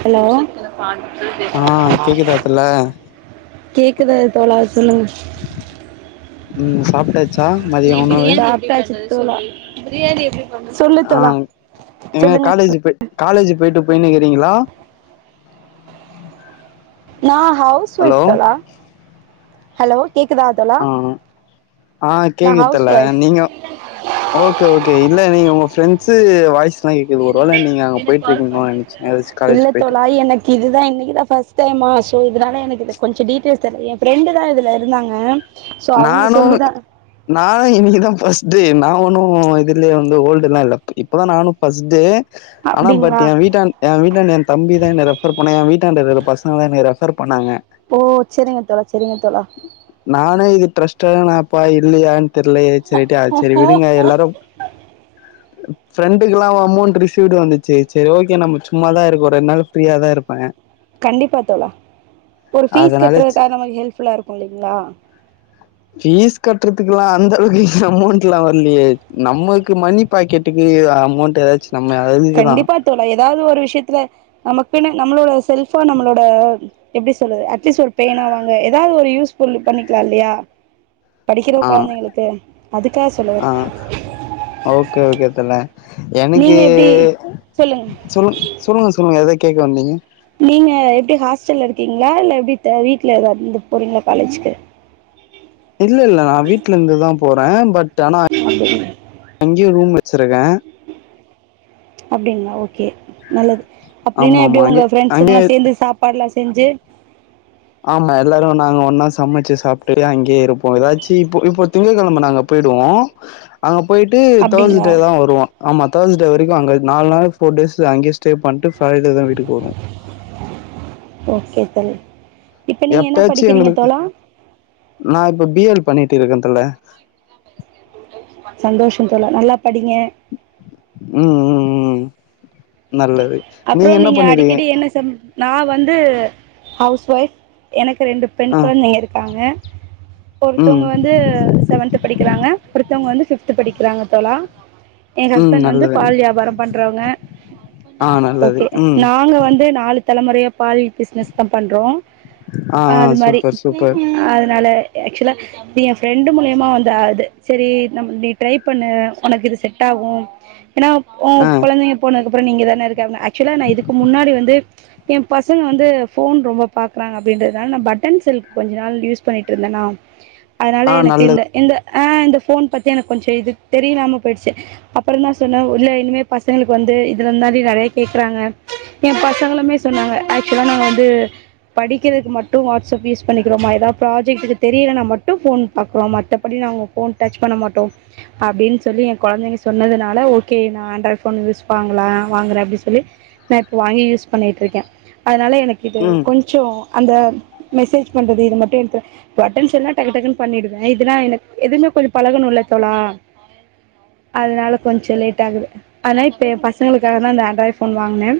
hello ஆ கேக்குதா தல கேக்குது தோழ சொல்லுங் ம் சாப்டாச் சாப்டாச்சி தோழா சொல்லு ஆ தோழா எங்க சொல்லுங்க காலேஜ் போய் காலேஜ் போயிட்டு போயினுக்கிறீங்ளா நா ஹவுஸ் ஹலோ ஒயிஃப் தோழா ஹலோ கேக்குதா தோழ ஆ அ ஆ கேக்குது ஹவுஸ் தோழா ஒய்ஃப் நீங்கோ ஓகே ஓகே இல்ல நீங்க உங்க ஃரெண்ட்ஸ்சு வாய்ஸ் லா கேக்குது ஒரு வேல நீங்க அங்க போயிட்டிருக்கிங்லோ நெனச்ச ஏதாச்சு இல்ல காலஜ் போயிட் தோழா எனக்கு இதுதா இன்னைக்கு தா ஃபஸ்ட் டைம்மா சோ இதுனால எனக்கு கொஞ்சோ டீடெயில்ஸ் தெர்லயே ஃப்ரெண்டு தா இதல இருந்தாங்க சோ அவங்க நானு சொல்லிதா நா இன்னிக்குதா ஃபர்ஸ்ட் நா ஒன்னு இதுலயே வந்து ஓல்டுல்லா இல்ல இப்பதா நானு ஃபர்ஸ்டு ஆனா பட் அப்டிங்களா எயா வீட்டான் எயா வீட்டாண்ட எயா தம்பி தா என்ன ரெஃபர் பண்ணா எயா வீட்டாண்ட இருக்க பசங்க தா என்னய ரெஃபர் பண்ணாங்க ஓ செரிங்க தோழா செரிங்க தோழா நானே இது டிரஸ்ட்டான ஆப்பா இல்லியான் தெர்லயெ சொல்டு சேரி விடுங்க எல்லாரு ஃப்ரெண்டுக்குலா அமௌண்ட் ரிசீவ்டு வந்துச்சு செரி ஓகே நம்ம சும்மாதா இருக்கோ ரெண்டு நாள் ஃப்ரீயா தா இருப்பே கண்டிப்பா தோழா ஒரு ஃபீஸ் அதனால கட்டுறதுக்காக நமக்கு ஹெல்ப்ஃபுல்லா இருக்கும் இல்லைங்ளா பீஸ் கட்டுறதுக்லா அந்த அளவுக்கு அமௌண்ட்லா வரலியே நம்மக்கு மணி பாக்கெட்டுக்கு அமௌண்ட் ஏதாச்சு நம்ம அதுக்குதா கண்டிப்பா தோழா ஏதாவது ஒரு விஷயத்துல நமக்குன்னு நம்மளோட செல்ஃபா நம்மளோட எப்டி சொல்லுறது அட்லீஸ்ட் ஒரு பேனா வாங்க ஏதாவது ஒரு யூஸ் ஃபுல் பண்ணிக்கலா இல்லையா படிக்கிற ஆ கொழந்தைங்ளுக்கு அதுக்காக சொல்லவர ஆ ஓகே ஓகே தோழா எனக்கு நீங்க எப்டி சொல்லுங்க சொல்லுங் சொல்லுங்க சொல்லுங்க ஏதொ கேக்க வந்தீங்க நீங்க எப்டி ஹாஸ்டல்ல இருக்கீங்ளா இல்ல எப்டி வீட்டில எதாவது இருந்து போறீங்ளா காலேஜிக்கு இல்ல இல்ல நா வீட்ல இருந்துதா போறே பட் ஆனா [inaudible] அங்கேயு ரூம் வெச்சிருக்கே அப்டிங்ளா ஓகே நல்லது அப்டின்னா ஆமா ஆமா எப்டியு உங்க அங்கே ஃப்ரெண்ட்ஸ்சுங்லா அங்கேயே சேந்து சாப்பாடுலா செஞ்சு ஆமா எல்லாரு நாங்க ஒன்னா சமைச்சு சாப்டு அங்கே இருப்போ ஏதாச்சி இப்போ இப்போ திங்ககெழம நாங்க போயிடுவோ அங்க போயிட்டு அப்டிங்களா தேஸ்டே தா வருவோ ஆமா தேர்ஸ் டே வரைக்கு அங்க நால் நாள் ஃபோர் டேஸ்ஸு அங்கேயே ஸ்டே பண்ட்டு காலையில தா வீட்டுக்கு வருவோ ஓகே தோழி இப்ப நீங்க என்ன எப்பயாச்சு படிக்கிறீங்க எங்களுக்கு தோழா நா இப்போ பி எல் பண்ணீட்டு இருக்க தோழா சந்தோஷோ தோழா நல்லா படிங்க ம் ம் ம் நல்லது அப்றோ என்ன நீங்க பண்ணிருக்கீங்க அடிக்கடி என்ன சம்ப் நா வந்து ஹவுஸ் ஒய்ஃப் எனக்கு ரெண்டுப் பெண் ஆ கொழந்தைங்க இருக்காங்க ம் ஒருத்தவங்க வந்து ஒருத்தவங்க வந்து செவன்த்து படிக்கிறாங்க ஒருத்தவங்க வந்து ஃபிப்த்து படிக்கிறாங்க தோழா எங்க ம் ஹஸ்பண்ட் வந்து நல்லது பால் வியாபாரம் பண்றவங்க ஆ நல்லது ஓகே ம் நாங்க வந்து நாலு தலமுறையா பால் பிஸ்னஸ் தா பண்றோ ஆ ஆ அது மாரி சூப்பர் சூப்பர் அதனால ஆக்சுவலா அப்டி எ ஃப்ரெண்டு மூலியமா வந்த அது செரி நம் நீ ட்ரை பண்ணு உனக்கு இது செட் ஆகு ஏன்னா ஓ ஆ கொழந்தைங்க போனதுக்கு அப்புறோ நீ இங்க தான இருக்க ஆக்சுவலா நா இதுக்கு முன்னாடி வந்து எ பசங்க வந்து ஃபோன் ரொம்ப பாக்குறாங்க அப்படின்றதுனால நா பட்டன் செல்கு கொஞ்ச நாள் யூஸ் பண்ணிட்டு இருந்தனா அதனால ஆ எனக்கு நல்லது இந்த இந்த ஆ இந்த ஃபோன் பத்தி எனக்கு கொஞ்சோ இது தெரியாம போயிருச்சு அப்புறோ தா சொன்னே உள்ள இனிமே பசங்களுக்கு வந்து இதுல இருந்துதாடி நறைய கேக்குறாங்க எ பசங்களுமே சொன்னாங்க ஆக்சுவலா நாங்க வந்து படிக்கிறதுக்கு மட்டு வாட்ஸ்அப் யூஸ் பண்ணிக்கிறோமா ஏதாது ப்ராஜெக்டுக்கு தெரிலனா மட்டு ஃபோன் பாக்குறோமா மத்தபடிலா ஒ ஃபோன் டச் பண்ண மாட்டோ அப்டீன்னு சொல்லி எ கொழந்தைங்க சொன்னதுனால ஓகே நா ஆண்ட்ராய்ட் ஃபோன் யூஸ் வாங்கலா வாங்குற அப்டி சொல்லி நா இப்ப வாங்கி யூஸ் பண்ணிட்ருக்க அதனால எனக்கு இது ம் கொஞ் சோ அந்த மெசேஜ் பண்றது இது மட்டு எடுப்ப பட்டன் செல்னா டக்கு டக்குன்னு பண்ணிடுவ இதுனா எனக் எதுமே கொஞ்சோ பழகனோ இல்ல தோழா அதனால கொஞ்சோ லேட் ஆகுது ஆனா இப்ப எ பசங்களுக்காக தா இந்த ஆண்ட்ராய்ட் ஃபோன் வாங்குனே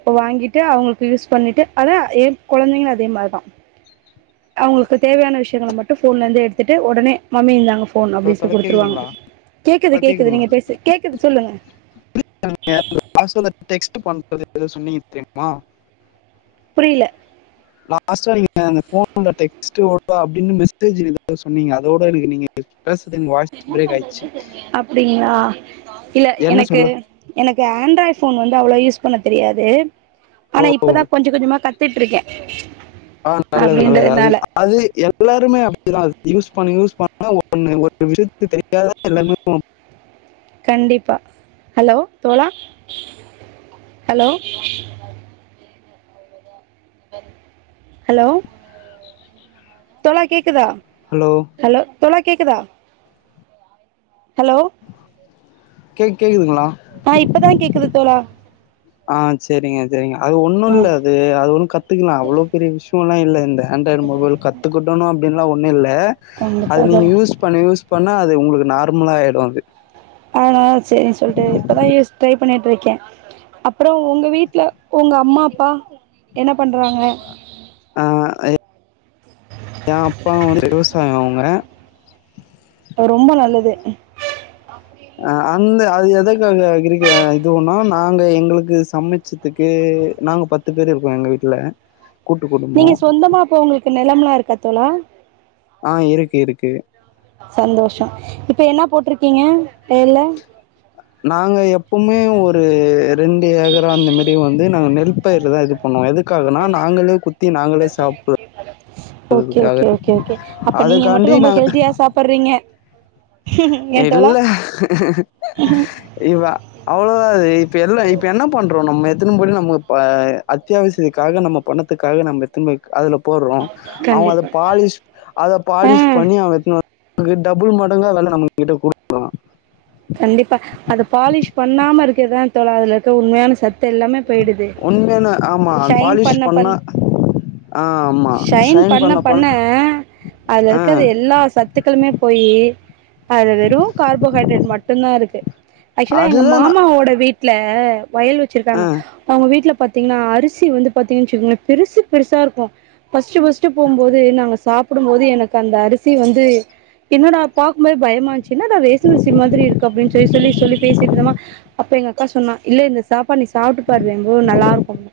இப்ப வாங்கிட்டு அவுங்குளுக்கு யூஸ் பண்ணிட்டு அதா எ கொழந்தைங்களு அதே மாரிதா அவுங்குளுக்கு தேவையான விஷயங்கள மட்டு ஃபோன்ல இருந்து எடுத்துட்டு ஒடனே மம்மி இந்தாங்க ஃபோன் ஹலோ அப்டி சொ தல குடுத்துருவாங்க கேக்குதுங்களா கேக்குது கேக்குது கேக்குதுங்களா நீங்க பேசு கேக்குது சொல்லுங்க [unintelligible] டெக்ஸ்ட் பண்றது எத சொன்னீங்க தெரியுமா புரியுல லாஸ்ட்டா நீங்க அந்த ஃபோன்ல டெக்ஸ்ட்டு ஓடு அப்டீன்னு மெசேஜ்ஜு ஏதோ சொன்னீங்க அதோட எனக்கு நீங்க நீங்க பேசறது எனக்கு வாய்ஸ் பிரேக் ஆயிடுச்சு அப்டீங்ளா இல்ல என்ன எனக்கு சொல்ல எனக்கு ஆண்ட்ராய்ட் ஃபோன் வந்து அவ்ளோ யூஸ் பண்ண தெரியாது ஆனா ஓ இப்பதா கொஞ்ச கொஞ்சமா கத் துட்டிருக்கே ஆ நல்லது நல்லது அது அது எல்லாருமே அப்டிதா அது யூஸ் பண்ண யூஸ் பண்ண ஒன்னு ஒரு விஷயத்து தெரியாத எல்லாருமே கண்டிப்பா ஹலோ தோழா ஹலோ ஹலோ தோழா கேக்குதா ஹலோ ஹலோ தோழா கேக்குதா ஹலோ கேக் கேக்குதுங்களா ஆ இப்பதா கேக்குது தோழா ஆ செரிங்க செரிங்க அது ஒண்ணு ஆ இல்ல அது அது ஒண்ணு கத்துகலா அவ்ளோ பெரிய விஷ்யோலா இல்ல இந்த ஆண்ட்ராய்டு மொபைல் கத்துக்குட்டோணு அப்படின்லா ஒன்னு இல்ல அத கண்டிப்பா நீங்க தோழா யூஸ் யூஸ் பண்ண யூஸ் பண்ண அது உங்குளுக்கு நார்மலா ஆயிடு அது ஆதனால சரின்னு சொல்ட்டு இப்பதா யூஸ் ட்ரை பண்ணிட்டு இருக்கே அப்புறோ உங்க வீட்ல உங்க அம்மா அப்பா என்ன பண்றாங்க ஆ எ ஏ அப்பா வந்து விவசாயோ அவுங்க ரொம்போ நல்லது அ அந்த அது எதக்காக இருக்க இது ஒண்ணா நாங்க எங்குளுக்கு சமச்சு இதுக்கு நாங்க பத்து பேர் இருக்கோ எங்க வீட்ல கூட்டு குடும்போ நீங்க சொந்தமா அப்போ உங்களுக்கு நிலம்ல்லா இருக்காத் தோழா ஆ இருக் இருக்கு சந்தோஷம் இப்ப என்ன போட்டிருக்கீங்க வயல்ல நாங்க எப்பமே ஒரு ரெண்டு ஏக்கரா அந்த மாரி வந்து நாங்க நெல் பயிர்லதா இது பண்ணுவோ எதுக்காகனா நாங்களே குத்தி நாங்களே சாப்ட ஒகே ஒகே ஒகே ஒகே அப்ப நீங்க மட்டும் அதுக்காண்டி ரொம்ப நாங்க ஹெல்தியா சாப்டுறீங்க இல்ல இவா அவ்ளதா அது இப்ப எல்லா இப்ப என்ன பண்றோ நம்ம எத்துனு போய்ட்டு நம்ம ப அத்தியாவசியத்துக்காக நம்ம பணதுக்காக நம்ம எடுத்துனுப்போயி அதுல போடுறோ அவங்க அதுல கண்டிப்பா பாலிஷ் அத பாலிஷ் ஆ பண்ணி அவ எத்துனு வர்ரகு டபுள் மடங்கா வெல நம்ம கிட்ட குடு கண்டிப்பா அது பாலிஷ் பண்ணாம இருக்கிறதா தோழா அதுல இருக்க உண்மையான சத்து தெல்லாமே போய்டுது உண்மையான ஆமா ஷைன் பாலிஷ் பண்ண பண் பண்ணா ஷைன் பண்ண பண்ண அதுல ஆ இருக்க எல்லா சத்துக்களுமே போய் அதுல வெறு கார்போஹைட்ரேட் மட்டு மட்டும்தா இருக்கு ஆக்சுவலா எங்க அதுதான் நா மாமாவோட வீட்ல வயல் வச்சிருக்காங்க ஆ அவங்க வீட்ல பாத்தீங்கனா அரிசி வந்து பாத்தீங்கன் வச்சுக்கோங்களே பெருசு பெருசா இருக்கு ஃபர்ஸ்ட்டு ஃபர்ஸ்ட்டு போம்போது நாங்க சா ப்டும்போது எனக்கு அந்த அரிசி வந்து என்னடா பாக்கு போது பயமா இருந்துச்சு என்னடா ரேஷன் அரிசி மாதிரி இருக்கு அப்டின் சொல்லி சொல்லி சொல்லி பேசிட்டு இருந்தமா அப்ப எங்க அக்கா சொன்னா இல்ல இந்த சாப்பாடு நீ சாப்ட்டு பாரு வேம்பு நல்லாருக்கு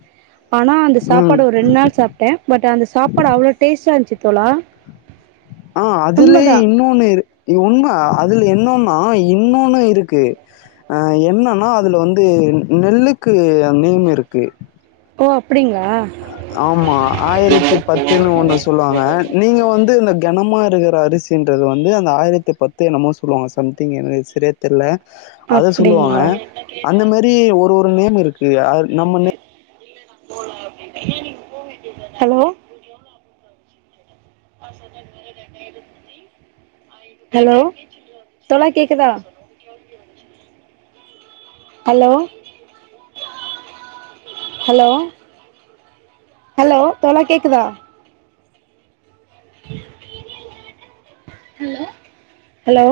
ஆனா அந்த ம் சாப்பாடு ஒரு ரெண்டு நாள் சாப்ட் ட்டேன் பட் அந்த சாப்பாடு அவ்ளோ டேஸ்டா இருந்துச்சுத் தோழா ஆ அதுலயே உண்மதா இன்னொன்னு இருக்கு உண்ம அதுல என்னனா இன்னொன்னு இருக்கு ம் என்னனா அதுல வந்து நெல்லுக்கு நேம் இருக்கு ஓ அப்படிங்ளா ஆமா ஆயிரத்தி பத்துன்னு ஒன்னு சொல்லுவாங்க நீங்க வந்து இந்த கனமாக இருக்கிற அரிசின்றது வந்து அந்த ஆயிரத்தி பத்து என்னமோ சொல்லுவாங்க சம்திங் எனக் சரியா தெரியல அத அப்டிங்களா சொல்லுவாங்க அந்த மாரி ஒரு ஒரு நேம் இருக்கு அ நம்ம ஹலோ ஹலோ தோழா கேக்குதா ஹலோ ஹலோ ஹலோ தோழா கேக்குதா ஹல்லோ ஹலோ